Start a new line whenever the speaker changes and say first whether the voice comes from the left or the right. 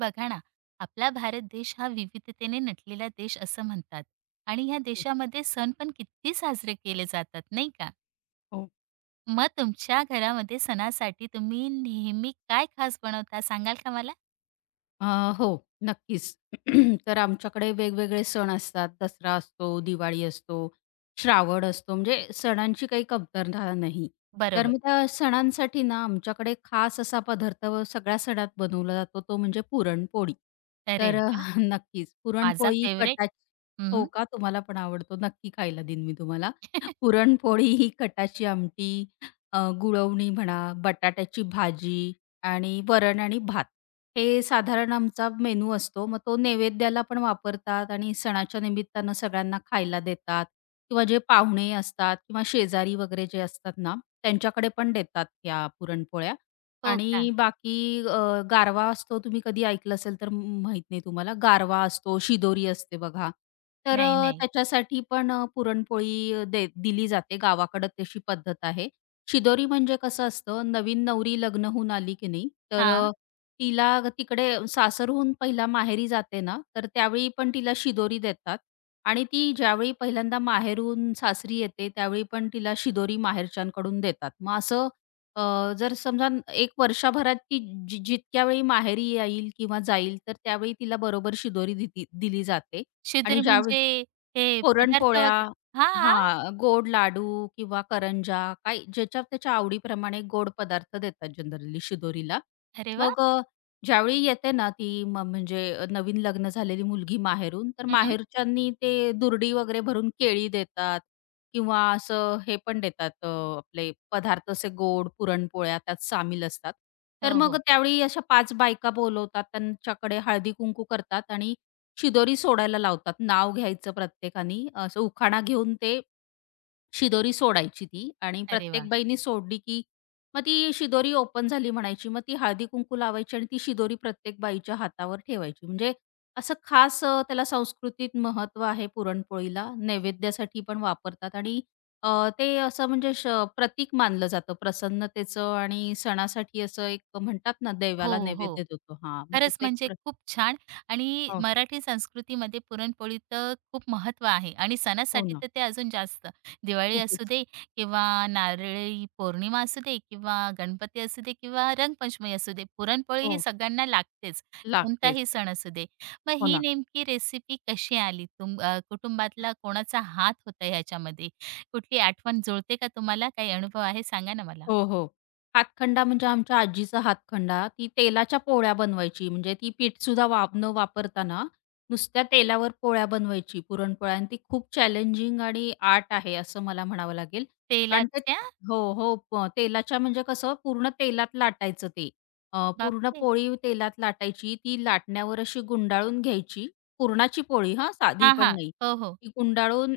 right: बघा ना. आपला भारत देश हा विविधतेने नटलेला देश असं म्हणतात. आणि ह्या देशामध्ये सण पण किती साजरे केले जातात नाही का?
left: हो.
right: मग तुमच्या घरामध्ये सणासाठी तुम्ही नेहमी काय खास बनवता सांगाल का मला?
left: अ, हो, नक्कीच. तर आमच्याकडे वेगवेगळे सण असतात. दसरा असतो, दिवाळी असतो, श्रावण असतो, म्हणजे सणांची काही कमतरता नाही. तर
right: बरोबर.
left: मग त्या सणांसाठी ना, आमच्याकडे खास असा पदार्थ व सगळ्या सणात बनवला जातो, तो म्हणजे पुरणपोळी.
right: अरे
left: तर
right: वा.
left: नक्कीच
right: माझा
left: पुरणपोळी
right: फेवरेट.
left: कटाची. हो
right: हं,
left: का? तुम्हाला पण आवडतो? नक्की खायला देईन मी तुम्हाला. पुरणपोळी, ही कटाची आमटी, गुळवणी म्हणा, बटाट्याची भाजी आणि वरण आणि भात. हे साधारण आमचा मेनू असतो. मग तो नैवेद्याला पण वापरतात आणि सणाच्या निमित्तानं सगळ्यांना खायला देतात किंवा जे पाहुणे असतात किंवा शेजारी वगैरे जे असतात ना, त्यांच्याकडे पण देतात या पुरणपोळ्या.
right: हो का?
left: आणि बाकी गारवा असतो, तुम्ही कधी ऐकलं असेल तर माहीत नाही तुम्हाला. गारवा असतो, शिदोरी असते बघा. तर
right: नाही नाही.
left: त्याच्यासाठी पण पुरणपोळी अ, दे दिली जाते. गावाकडं तशी पद्धत आहे. शिदोरी म्हणजे कसं असतं, नवीन नवरी लग्न होऊन आली की नाही, तर
right: हा.
left: तिला तिकडे सासरहून पहिला माहेरी जाते ना, तर त्यावेळी पण तिला शिदोरी देतात आणि ती ज्यावेळी पहिल्यांदा माहेरून सासरी येते, त्यावेळी पण तिला शिदोरी माहेरच्यांकडून देतात. मग असं जर समजा 1 वर्षभरात ती जितक्या वेळी माहेरी येईल किंवा जाईल, तर त्यावेळी तिला बरोबर शिदोरी दिली दिली जाते आणि
right: शिदुरी
left: ज्यावेळी
right: म्हणजे हे पदार्थ
left: पुरणपोळ्या,
right: वगैरे? हा.
left: हां, गोड लाडू किंवा करंजा काही ज्याच्या त्याच्या आवडीप्रमाणे गोड पदार्थ देतात जनरली शिदोरीला.
right: अरे वा.
left: मग ज्यावेळी येते ना ती म्हणजे नवीन लग्न झालेली मुलगी माहेरून, तर
right: हं,
left: माहेरच्यांनी ते दुर्डी वगैरे भरून केळी देतात किंवा असं हे पण देतात आपले पदार्थ असे गोड पुरणपोळ्या त्यात सामील असतात. तर
right: हो
left: मग
right: हो.
left: त्यावेळी अशा 5 बायका बोलवतात, त्यांच्याकडे हळदी-कुंकू करतात आणि शिदोरी सोडायला लावतात. नाव घ्यायचं प्रत्येकानी. असं उखाणा घेऊन ते शिदोरी सोडायची ती आणि
right: अरे वा.
left: प्रत्येक बाईनी सोडली, की मग ती शिदोरी ओपन झाली म्हणायची. मग ती हळदी-कुंकू लावायची आणि ती शिदोरी प्रत्येक बाईच्या हातावर ठेवायची. म्हणजे असं खास, त्याला सांस्कृतिक महत्त्व आहे पुरणपोळीला. नैवेद्यासाठी पण वापरतात आणि अ, ते असं म्हणजे प्रतीक मानलं जातं प्रसन्नतेचं आणि सणासाठी असं एक म्हणतात ना,
right: हो
left: देवाला
right: हो हो.
left: नैवेद्य देतो. हां, मग
right: खरंच
left: त्याचं एक
right: म्हणजे खूप छान. आणि
left: हो,
right: मराठी संस्कृतीमध्ये पुरणपोळीचं खूप महत्त्व आहे आणि
left: हो
right: सणासाठी
left: ना.
right: तर ते अजून जास्त. दिवाळी असू
left: खूपच.
right: दे किंवा नारळी पौर्णिमा असू दे किंवा गणपती असू दे किंवा रंगपंचमी असू दे, पुरणपोळी ही
left: हो.
right: सगळ्यांना लागतेच,
left: लागतेच.
right: कोणताही सण असू दे. मग
left: हो
right: ही
left: ना.
right: नेमकी रेसिपी कशी आली? कुटुंबातला कोणाचा हात होता ह्याच्यामध्ये? कुठली आठवण जुळते का तुम्हाला? काही अनुभव आहे सांगा ना मला?
left: हो, हो. हातखंडा म्हणजे आमच्या आजीचा हातखंडा, ती तेलाच्या पोळ्या बनवायची. म्हणजे ती पीठसुद्धा न वापरता ना, नुसत्या तेलावर पोळ्या बनवायची पुरणपोळ्या आणि ती खूप चॅलेंजिंग आणि आर्ट आहे असं मला म्हणावं लागेल. कारण ते
right: तेलाच्या.
left: हो, हो. तेलाच्या म्हणजे कसं पूर्ण तेलात लाटायचं ते. पूर्ण
right: बापरे!
left: पोळी तेलात लाटायची. ती लाटण्यावर अशी गुंडाळून घ्यायची. पुरणाची पोळी, हां, साधी
right: हां,
left: पण
right: हां.
left: नाही.
right: हो, हो.
left: ती गुंडाळून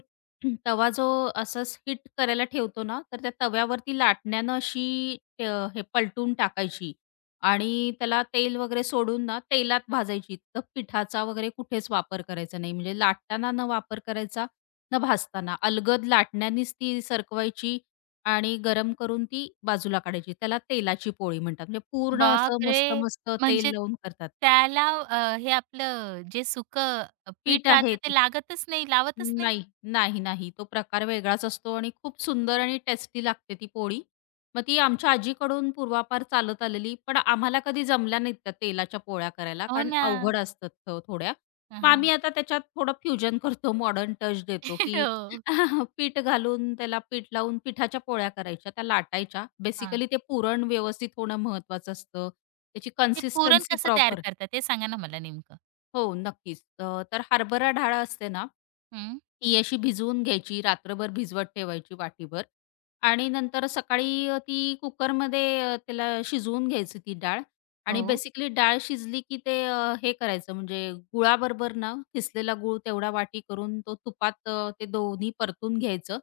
left: तवा जो असंच हिट करायला ठेवतो ना, तर त्या तव्यावरती लाटण्यानं अशी, हे पलटून टाकायची आणि त्याला तेल वगैरे सोडून ना, तेलात भाजायची. तर पिठाचा वगैरे कुठेच वापर करायचा नाही. म्हणजे लाटताना न वापर करायचा, न भाजताना. अलगद लाटण्यानीच ती सरकवायची आणि गरम करून ती बाजूला काढायची. त्याला तेलाची पोळी म्हणतात. म्हणजे पूर्ण असं
right: बापरे!
left: मस्त-मस्त तेल
right: म्हणजे
left: लावून करतात.
right: त्याला हे आपलं जे सुकं
left: पीठ
right: पीठ
left: आहे
right: राहतं ते लागतच नाही, लावतच नाही.
left: नाही, नाही, नाही. तो प्रकार वेगळाच असतो आणि खूप सुंदर आणि टेस्टी लागते ती पोळी. मग ती आमच्या आजीकडून पूर्वापार चालत आलेली, पण आम्हाला कधी जमल्या नाहीत त्या तेलाच्या पोळ्या करायला,
right: हो
left: कारण
right: ना.
left: अवघड असतात थोड्या.
right: हां,
left: मग आम्ही
right: हां.
left: आता त्याच्यात थोडं फ्युजन करतो, मॉडर्न टच देतो, की
right: हो.
left: पीठ घालून त्याला पीठ लावून पिठाच्या पोळ्या करायच्या, त्या लाटायच्या.
right: हां.
left: बेसिकली ते पुरण व्यवस्थित होणं महत्त्वाचं असतं. त्याची
right: ते पुरण
left: कन्सिस्टन्सी
right: कसं तयार
left: प्रॉपर
right: करतात ते सांगा ना मला नेमकं?
left: हो, नक्कीच. तर हरभरा डाळ असते ना,
right: हं.
left: ती अशी भिजवून घ्यायची, रात्रभर भिजवत ठेवायची वाटीभर आणि नंतर सकाळी ती कुकरमध्ये, त्याला शिजवून घ्यायची ती डाळ आणि
right: हो.
left: बेसिकली डाळ शिजली की ते, हे करायचं म्हणजे गुळाबरोबर ना किसलेला गूळ तेवढा वाटी करून तो तुपात, ते दोन्ही परतून घ्यायचं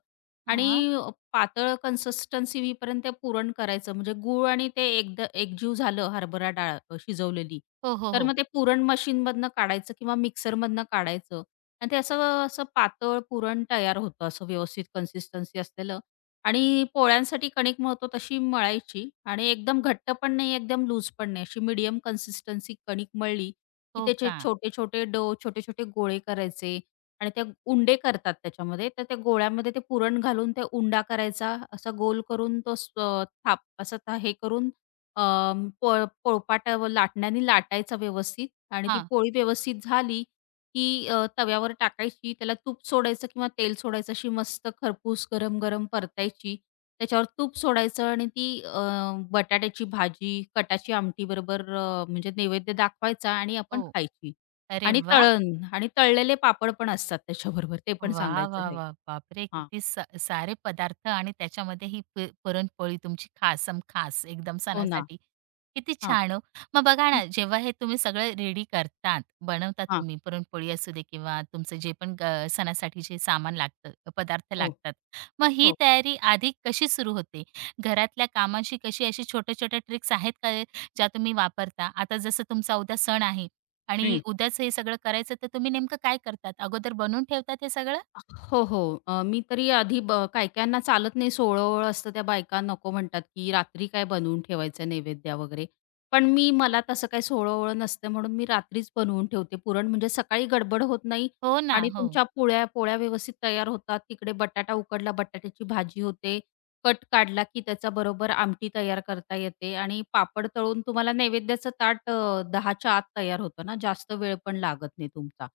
left: आणि
right: हां.
left: पातळ कन्सिस्टन्सी होईपर्यंत ते पुरण करायचं. म्हणजे गूळ आणि ते एकदा एकजीव झालं हरभरा डाळ, शिजवलेली,
right: हो, हो,
left: तर
right: हो.
left: मग ते पुरण मशीनमधनं काढायचं किंवा मिक्सरमधनं काढायचं आणि ते असं, असं पातळ पुरण तयार होतं, असं व्यवस्थित कन्सिस्टन्सी असलेलं आणि पोळ्यांसाठी कणिक मळतो तशी मळायची आणि एकदम घट्ट पण नाही, एकदम लूज पण नाही. अशी मीडियम कन्सिस्टन्सी कणिक मळली, की
right: हो
left: त्याचे
right: का?
left: छोटे-छोटे गोळे करायचे आणि त्या उंडे करतात त्याच्यामध्ये. तर त्या गोळ्यामध्ये ते पुरण घालून ते उंडा करायचा, असा गोल करून तो थाप असं हे करून, अ, पोळपाट लाटण्याने लाटायचा व्यवस्थित आणि ती
right: हां.
left: पोळी व्यवस्थित झाली की तव्यावर टाकायची, त्याला तूप सोडायचं किंवा तेल सोडायचं, अशी मस्त खरपूस गरम-गरम परतायची. त्याच्यावर तूप सोडायचं आणि ती, बटाट्याची भाजी, कटाची आमटी बरोबर, म्हणजे नैवेद्य दाखवायचा आणि
right: हो.
left: आपण खायची.
right: अरे
left: आणि
right: वाह!
left: तळण आणि तळलेले पापड पण असतात त्याच्याबरोबर, ते पण
right: वा,
left: सांगायचं
right: वा,
left: राहील.
right: वा, बापरे!
left: हां.
right: किती स सारे पदार्थ आणि त्याच्यामध्ये ही प पुरणपोळी तुमची खासम खास एकदम
left: हो ना.
right: सणासाठी. किती
left: हां.
right: छान हो. मग बघा
left: हं.
right: ना, जेव्हा हे तुम्ही सगळं रेडी करतात, बनवतात
left: हां.
right: तुम्ही पुरणपोळी असू दे किंवा तुमचं जे पण ग सणासाठी जे सामान लागतं, पदार्थ
left: हो,
right: लागतात. मग ही
left: हो.
right: तयारी आधी कशी सुरू होते? घरातल्या कामाशी कशी अशी छोट्या-छोट्या ट्रिक्स आहेत का ज्या तुम्ही वापरता? आता जसं तुमचा उद्या सण आहे आणि
left: हं.
right: उद्याच हे सगळं करायचं, तर तुम्ही नेमकं काय करतात? अगोदर बनवून ठेवतात हे सगळं?
left: हो, हो. मी तरी आधी काही-काहींना चालत नाही, सोवळं असतं, त्या बायका नको म्हणतात, की रात्री काय बनवून ठेवायचं नैवेद्या वगैरे. पण मी मला तसं काही सोवळं-ओवळं नसतं, म्हणून मी रात्रीच बनवून ठेवते पुरण. म्हणजे सकाळी गडबड होत नाही
right: हो ना,
left: आणि
right: हो.
left: तुमच्या पोळ्या पोळ्या व्यवस्थित तयार होतात. तिकडे बटाटा उकडला, बटाट्याची भाजी होते. कट काढला, की त्याच्याबरोबर आमटी तयार करता येते आणि पापड तळून तुम्हाला नैवेद्याचं ताट, 10च्या आत तयार होतं ना, जास्त वेळ पण लागत नाही तुमचा.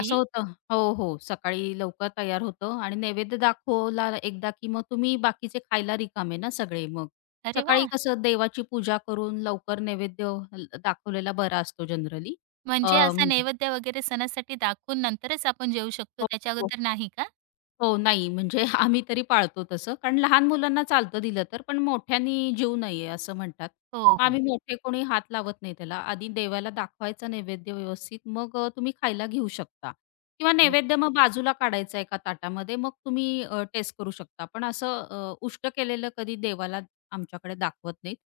left: असं होतं. हो, हो. सकाळी लवकर तयार होतं आणि नैवेद्य दाखवला एकदा, की मग तुम्ही बाकीचे खायला रिकामे ना सगळे मग.
right: अरे वा.
left: सकाळी कसं देवाची पूजा करून लवकर नैवेद्य दाखवलेला बरा असतो जनरली.
right: म्हणजे असा
left: म्हणजे
right: नैवेद्य वगैरे सणासाठी दाखवून नंतरच आपण जेवू शकतो,
left: हो,
right: त्याच्या
left: हो.
right: अगोदर नाही का?
left: हो, नाही म्हणजे आम्ही तरी पाळतो तसं. कारण लहान मुलांना चालतं दिलं तर, पण मोठ्यांनी जीव नाहीये असं म्हणतात.
right: हो, हो.
left: आम्ही मोठे कोणी हात लावत नाही त्याला. आधी देवाला दाखवायचा नैवेद्य व्यवस्थित, मग तुम्ही खायला घेऊ शकता किंवा
right: बरोबर.
left: नैवेद्य मग बाजूला काढायचा एका ताटामध्ये, मग तुम्ही टेस्ट करू शकता. पण असं, उष्ट केलेलं कधी देवाला आमच्याकडे दाखवत नाहीत.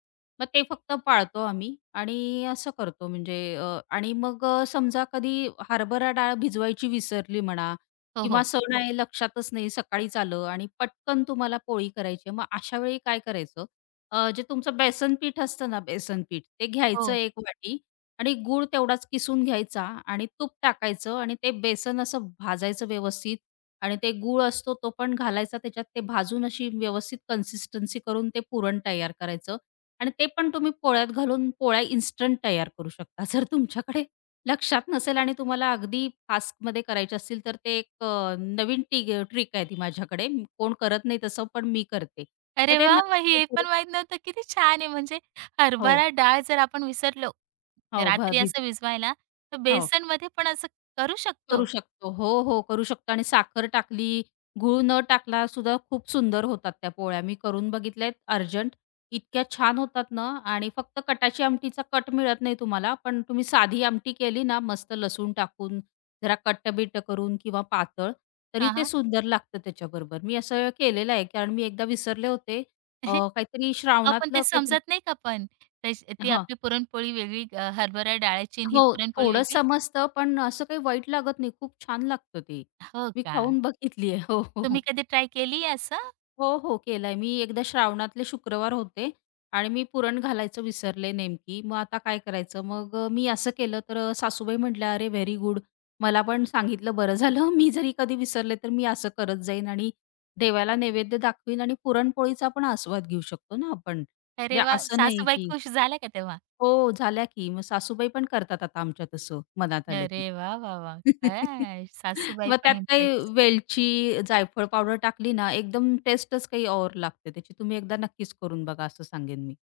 left: मग ते फक्त पाळतो आम्ही आणि असं करतो म्हणजे, आणि मग, समजा कधी हरभरा डाळ भिजवायची विसरली म्हणा
right: हो,
left: किंवा
right: हो.
left: सण आहे लक्षातच नाही, सकाळीच आलं आणि पटकन तुम्हाला पोळी करायची आहे. मग अशा वेळी काय करायचं? जे तुमचं बेसन पीठ असतं ना, बेसन पीठ ते घ्यायचं
right: हो.
left: एक वाटी आणि गूळ तेवढाच किसून घ्यायचा आणि तूप टाकायचं आणि ते बेसन असं भाजायचं व्यवस्थित आणि ते गूळ असतो तो पण घालायचा त्याच्यात. ते भाजून अशी व्यवस्थित कन्सिस्टन्सी करून ते पुरण तयार करायचं आणि ते पण तुम्ही पोळ्यात घालून पोळ्या इन्स्टंट तयार करू शकता. जर तुमच्याकडे लक्षात नसेल आणि तुम्हाला अगदी फास्टमध्ये करायचे असतील तर ते एक, नवीन ट्रिक आहे ती माझ्याकडे. कोण करत नाही तसं, पण मी करते. तर
right: अरे
left: ते
right: वा, मग
left: नक्की
right: हे
left: हो.
right: पण माहीत नव्हतं. किती छान आहे. म्हणजे
left: हो,
right: हरभरा डाळ जर आपण विसरलो,
left: हो.
right: रात्री
left: भिज
right: असं विझवायला, तर
left: हो.
right: बेसनमध्ये पण असं करू
left: करू
right: शकतो.
left: शकतो. हो, हो. करू शकतो आणि साखर टाकली, गूळ न टाकला सुद्धा खूप सुंदर होतात त्या पोळ्या. मी करून बघितल्यात अर्जंट. इतक्या छान होतात ना, आणि फक्त कटाची आमटीचा कट मिळत नाही तुम्हाला. पण तुम्ही साधी आमटी केली ना मस्त लसूण टाकून, जरा कट्ट-बिट्ट करून किंवा पातळ, तरी
right: हां,
left: ते
right: हां.
left: सुंदर लागतं त्याच्याबरोबर. मी असं केलेलं आहे कारण मी एकदा विसरले होते. अ, काहीतरी
right: अहो, पण
left: श्रावणातलं
right: ते
left: काहीतरी
right: समजत नाही का पण? तश ती आपली पुरणपोळी वेगळी, हरभरा डाळाची आणि ही
left: हो,
right: पुरणपोळी
left: थोडं
right: वेगळी.
left: समजतं, पण असं काही वाईट लागत नाही. खूप छान लागतं ते.
right: हो
left: मी
right: का?
left: खाऊन बघितली आहे. हो, हो, हो.
right: तुम्ही कधी ट्राय केली असं?
left: हो, हो, केलंय. मी एकदा श्रावणातले शुक्रवार होते आणि मी पुरण घालायचं विसरले नेमकी. मग आता काय करायचं? मग, मी असं केलं तर, सासूबाई म्हटल्या, "अरे, व्हेरी गुड. मला पण सांगितलं बरं झालं. मी जरी कधी विसरले, तर मी असं करत जाईन आणि देवाला नैवेद्य दाखवीन आणि पुरणपोळीचा पण आस्वाद घेऊ शकतो ना आपण."
right: अरे
left: म्हणजे
right: वाह!
left: असं नाही
right: सासूबाई
left: की
right: खुश झाल्या का तेव्हा?
left: हो, झाल्या की. मग सासूबाई पण करतात आता आमच्या तसं, मनात आलं की.
right: अरे वा, वा, वा, काय सासूबाई
left: मग
right: पण
left: त्यात काही
right: इम्प्रेस.
left: वेलची, जायफळ पावडर टाकली ना, एकदम टेस्टच काही और लागते त्याची. तुम्ही एकदा नक्कीच करून बघा असं सांगेन मी.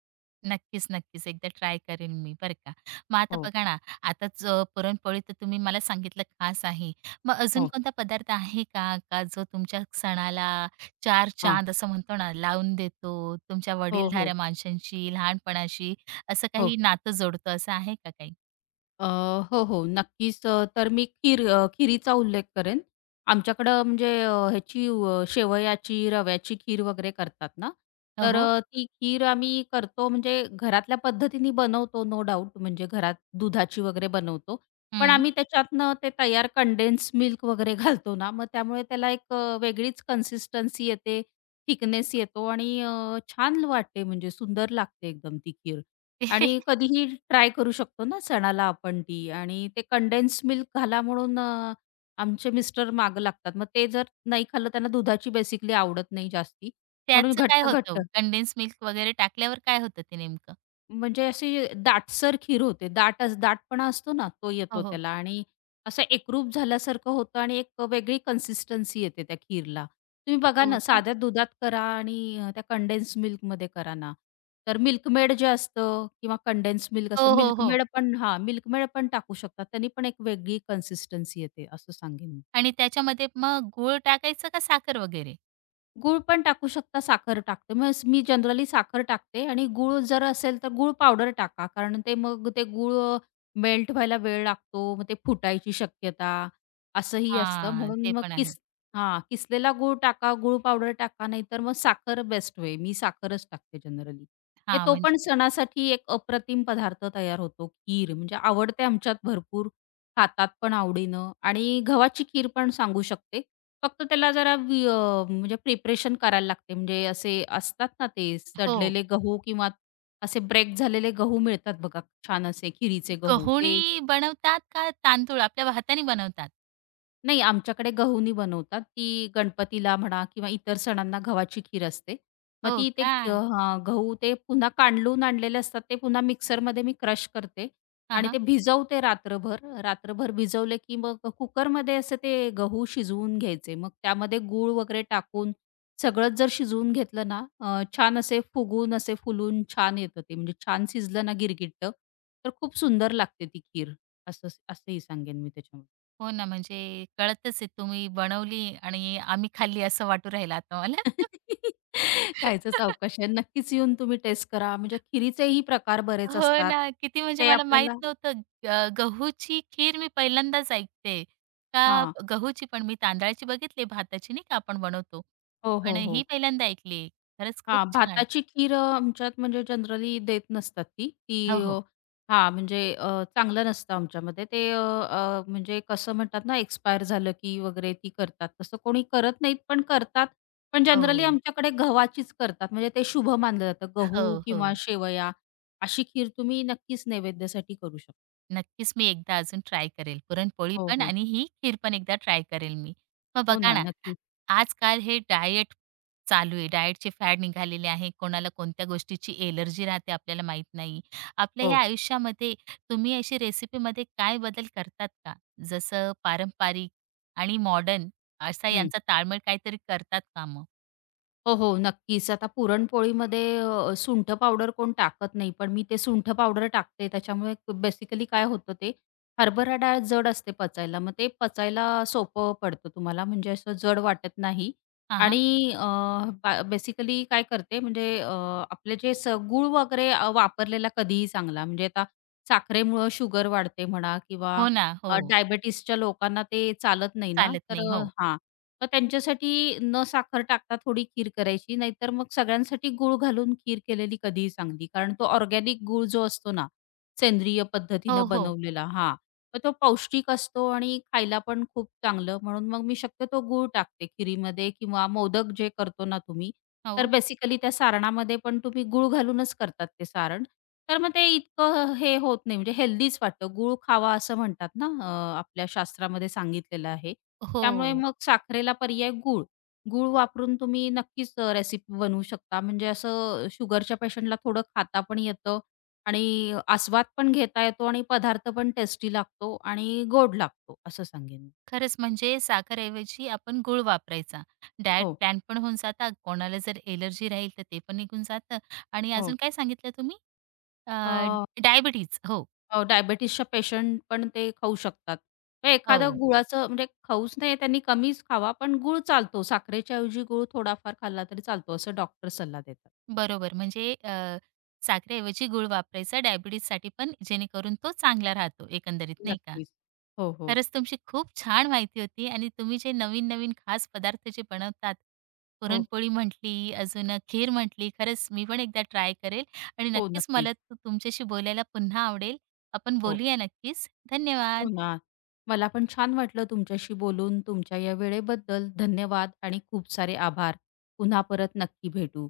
right: नक्कीच, नक्कीच. एकदा ट्राय करेन मी बरं का. मग आता
left: हो,
right: बघा ना, आताच पुरणपोळी तर तुम्ही मला सांगितलं खास आहे. मग अजून
left: हो.
right: कोणता पदार्थ आहे का, का जो तुमच्या सणाला 4
left: हां.
right: चांद असं म्हणतो ना, लावून देतो? तुमच्या
left: हो, हो.
right: वडीलधाऱ्या माणसांशी, लहानपणाशी असं
left: हो.
right: काही नातं जोडतो, असं आहे का काही?
left: अ, हो, हो. नक्कीच. तर मी खीर, खिरीचा उल्लेख करेन. आमच्याकडं म्हणजे, ह्याची, शेवयाची, रव्याची खीर वगैरे करतात ना,
right: हो,
left: तर
right: हो.
left: ती खीर आम्ही करतो म्हणजे घरातल्या पद्धतीने बनवतो नो डाऊट म्हणजे घरात दुधाची वगैरे बनवतो. पण
right: हं.
left: आम्ही त्याच्यातनं ते तयार कंडेन्स मिल्क वगैरे घालतो ना, मग त्यामुळे त्याला एक, वेगळीच कन्सिस्टन्सी येते, थिकनेस येतो आणि छान वाटते म्हणजे सुंदर लागते एकदम ती खीर. आणि कधीही ट्राय करू शकतो ना सणाला आपण ती आणि ते कंडेन्स मिल्क घाला म्हणून, आमचे मिस्टर मागं लागतात. मग ते जर नाही खाल्लं त्यांना दुधाची बेसिकली आवडत नाही जास्ती म्हणून
right: त्याचं काय
left: घट्ट-घट्ट
right: होतं कंडेन्स मिल्क वगैरे टाकल्यावर काय होतं ते नेमकं?
left: म्हणजे अशी दाटसर खीर होते. दाटपणा असतो ना, तो
right: हो,
left: येतो
right: हो.
left: त्याला आणि असं एकरूप झाल्यासारखं होतं आणि एक वेगळी कन्सिस्टन्सी येते त्या खीरला. तुम्ही बघा
right: हो
left: ना,
right: का?
left: साध्या दुधात करा आणि, त्या कंडेन्स मिल्कमध्ये करा ना, तर मिल्कमेड जे असतं किंवा कंडेन्स मिल्क असं
right: हो, हो, हो.
left: मिल्कमेड पण, हां, मिल्कमेड पण टाकू शकतात. त्यांनी पण एक वेगळी कन्सिस्टन्सी येते, असं सांगेन.
right: आणि त्याच्यामध्ये मग गूळ टाकायचं का साखर वगैरे?
left: गूळ पण टाकू शकता, साखर टाकते. मग मी जनरली साखर टाकते आणि गूळ जर असेल तर गूळ पावडर टाका. कारण ते मग ते गूळ, मेल्ट व्हायला वेळ लागतो. मग ते फुटायची शक्यता असंही असतं.
right: हां,
left: म्हणून
right: ते
left: मग
right: पण आहे.
left: किस, हां, किसलेला गूळ टाका, गूळ पावडर टाका, नाहीतर मग साखर बेस्ट वे. मी साखरच टाकते जनरली. हे
right: हां,
left: तो
right: म्हणजे
left: पण सणासाठी एक अप्रतिम पदार्थ तयार होतो. खीर म्हणजे आवडते आमच्यात भरपूर, खातात पण आवडीनं आणि गव्हाची खीर पण सांगू शकते. फक्त त्याला जरा म्हणजे प्रिपरेशन करायला लागते. म्हणजे असे असतात ना ते
right: हो.
left: सडलेले गहू किंवा असे ब्रेक झालेले गहू मिळतात बघा, छान असे खिरीचे गहू. ते
right: गव्हाणी बनवतात का तांदूळ आपल्या हाताने बनवतात?
left: नाही, आमच्याकडे गहूनी बनवतात. ती गणपतीला म्हणा किंवा इतर सणांना गव्हाची खीर असते. मग
right: हो
left: ती ते,
right: का?
left: हां, गहू ते पुन्हा कांडलून आणलेले असतात, ते पुन्हा मिक्सरमध्ये मी क्रश करते
right: हां,
left: आणि
right: हां.
left: ते भिजवते रात्रभर. रात्रभर भिजवले की मग कुकरमध्ये असे ते गहू शिजवून घ्यायचे. मग त्यामध्ये गूळ वगैरे टाकून सगळंच जर शिजवून घेतलं ना, छान असे फुगून, असे फुलून छान येतं ते. म्हणजे छान शिजलं ना गिरगिट्ट, तर खूप सुंदर लागते ती खीर. असं असंही सांगेन मी त्याच्यामध्ये.
right: हो ना, म्हणजे कळतच आहे तुम्ही बनवली आणि आम्ही खाल्ली असं वाटू राहिलं आता मला.
left: खायचंच अवकाश आहे. नक्कीच येऊन तुम्ही टेस्ट करा. म्हणजे खिरीचेही प्रकार बरेच
right: हो
left: असतात.
right: ना, किती म्हणजे
left: ते
right: मला माहीत
left: आपल्याला
right: नव्हतं. गहूची खीर मी पहिल्यांदाच ऐकते. का
left: हां.
right: गहूची पण मी तांदळाची बघितली, भाताची नाही का आपण बनवतो.
left: हो,
right: पण
left: हो, हो.
right: ही पहिल्यांदा ऐकली. खरंच खूप
left: हां,
right: छान.
left: भाताची खीर, आमच्यात म्हणजे जनरली देत नसतात ती. ती,
right: हो, हो.
left: हां, म्हणजे, चांगलं नसतं आमच्यामध्ये. ते, अ, अ, म्हणजे कसं म्हणतात ना, एक्सपायर झालं की वगैरे ती करतात. तसं कोणी करत नाहीत, पण करतात. पण जनरली
right: हो.
left: आमच्याकडे गव्हाचीच करतात. म्हणजे ते शुभ मानलं जातं. गहू
right: हो, हो.
left: किंवा शेवया, अशी खीर तुम्ही नक्कीच नैवेद्यासाठी करू शकता.
right: नक्कीच मी एकदा अजून ट्राय करेल. पुरणपोळी
left: हो,
right: पण
left: हो.
right: आणि ही खीर पण एकदा ट्राय करेल मी. मग
left: हो
right: बघा
left: ना,
right: ना,
left: नक्कीच.
right: आजकाल हे डायट चालू आहे. डायटचे फॅड निघालेले आहे. कोणाला कोणत्या गोष्टीची एलर्जी राहते आपल्याला माहीत नाही. आपल्या
left: हो.
right: या आयुष्यामध्ये तुम्ही अशी रेसिपीमध्ये काय बदल करतात का? जसं पारंपरिक आणि मॉडर्न असा
left: हं.
right: यांचा ताळमेळ काहीतरी करतात का मग?
left: हो, हो, नक्कीच. आता पुरणपोळीमध्ये, सुंठ पावडर कोण टाकत नाही, पण मी ते सुंठ पावडर टाकते. त्याच्यामुळे बेसिकली काय होतं ते, हरभरा डाळ जड असते पचायला, मग ते पचायला सोपं पडतं तुम्हाला, म्हणजे असं जड वाटत नाही.
right: हां, हां.
left: आणि बेसिकली काय करते म्हणजे, आपले जे गूळ वगैरे, वापरलेला कधीही चांगला. म्हणजे आता साखरेमुळं शुगर वाढते म्हणा किंवा,
right: हो ना. हो.
left: डायबिटीजच्या लोकांना ते चालत नाही ना,
right: चालत
left: तर,
right: नाही. हो.
left: हां. मग त्यांच्यासाठी न साखर टाकता थोडी खीर करायची, नाहीतर मग सगळ्यांसाठी गूळ घालून खीर केलेली कधीही चांगली. कारण तो ऑर्गॅनिक गूळ जो असतो ना, सेंद्रिय
right: हो,
left: पद्धतीनं
right: हो.
left: बनवलेला, हां. मग तो पौष्टिक असतो आणि खायला पण खूप चांगलं म्हणून मग मी शक्यतो गूळ टाकते खिरीमध्ये किंवा मोदक जे करतो ना तुम्ही, तर
right: हो.
left: बेसिकली त्या सारणामध्ये पण तुम्ही गूळ घालूनच करतात ते सारण. तर मग ते इतकं हे होत नाही म्हणजे हेल्दीच वाटतं. गूळ खावा असं म्हणतात ना, आपल्या शास्त्रामध्ये सांगितलेलं आहे. त्यामुळे
right: हो.
left: मग साखरेला पर्याय गूळ. गूळ वापरून तुम्ही नक्कीच, रेसिपी बनवू शकता. म्हणजे असं शुगरच्या पेशंटला थोडं खाता पण येतं आणि आस्वाद पण घेता येतो आणि पदार्थ पण टेस्टी लागतो आणि गोड लागतो असं सांगेन.
right: खरंच म्हणजे साखरऐवजी आपण गूळ वापरायचा. डायट
left: हो,
right: प्लॅन पण होऊन जाता. कोणाला जर एलर्जी राहील तर ते पण निघून जातं आणि अजून
left: हो.
right: काय सांगितलं तुम्ही? अ,
left: अ
right: डायबिटीज हो,
left: अ, डायबिटीसच्या पेशंट पण ते खाऊ शकतात. मग एखादं
right: हो.
left: गुळाचं म्हणजे खाऊच नाही त्यांनी कमीच खावा, पण गुळ चालतो. साखरेच्या ऐवजी गूळ थोडाफार खाल्ला तरी चालतो असं डॉक्टर सल्ला देतात.
right: बरोबर. म्हणजे अ, साखरेऐवजी गूळ वापरायचा डायबिटीजसाठी पण, जेणेकरून तो चांगला राहतो एकंदरीत, नाही का?
left: नक्कीच. हो, हो.
right: खरंच तुमची खूप छान माहिती होती आणि तुम्ही जे नवीन-नवीन खास पदार्थ जे बनवतात,
left: हो,
right: पुरणपोळी म्हटली, अजून खीर म्हटली, खरंच मी पण एकदा ट्राय करेल आणि
left: हो.
right: नक्कीच
left: नक्कीच.
right: मला तु- तुमच्याशी बोलायला पुन्हा आवडेल. आपण
left: हो.
right: बोलूया नक्कीच.
left: हो
right: धन्यवाद.
left: ना. मला पण छान वाटलं तुमच्याशी बोलून. तुमच्या या वेळेबद्दल धन्यवाद आणि खूप सारे आभार. पुन्हा परत नक्की भेटू.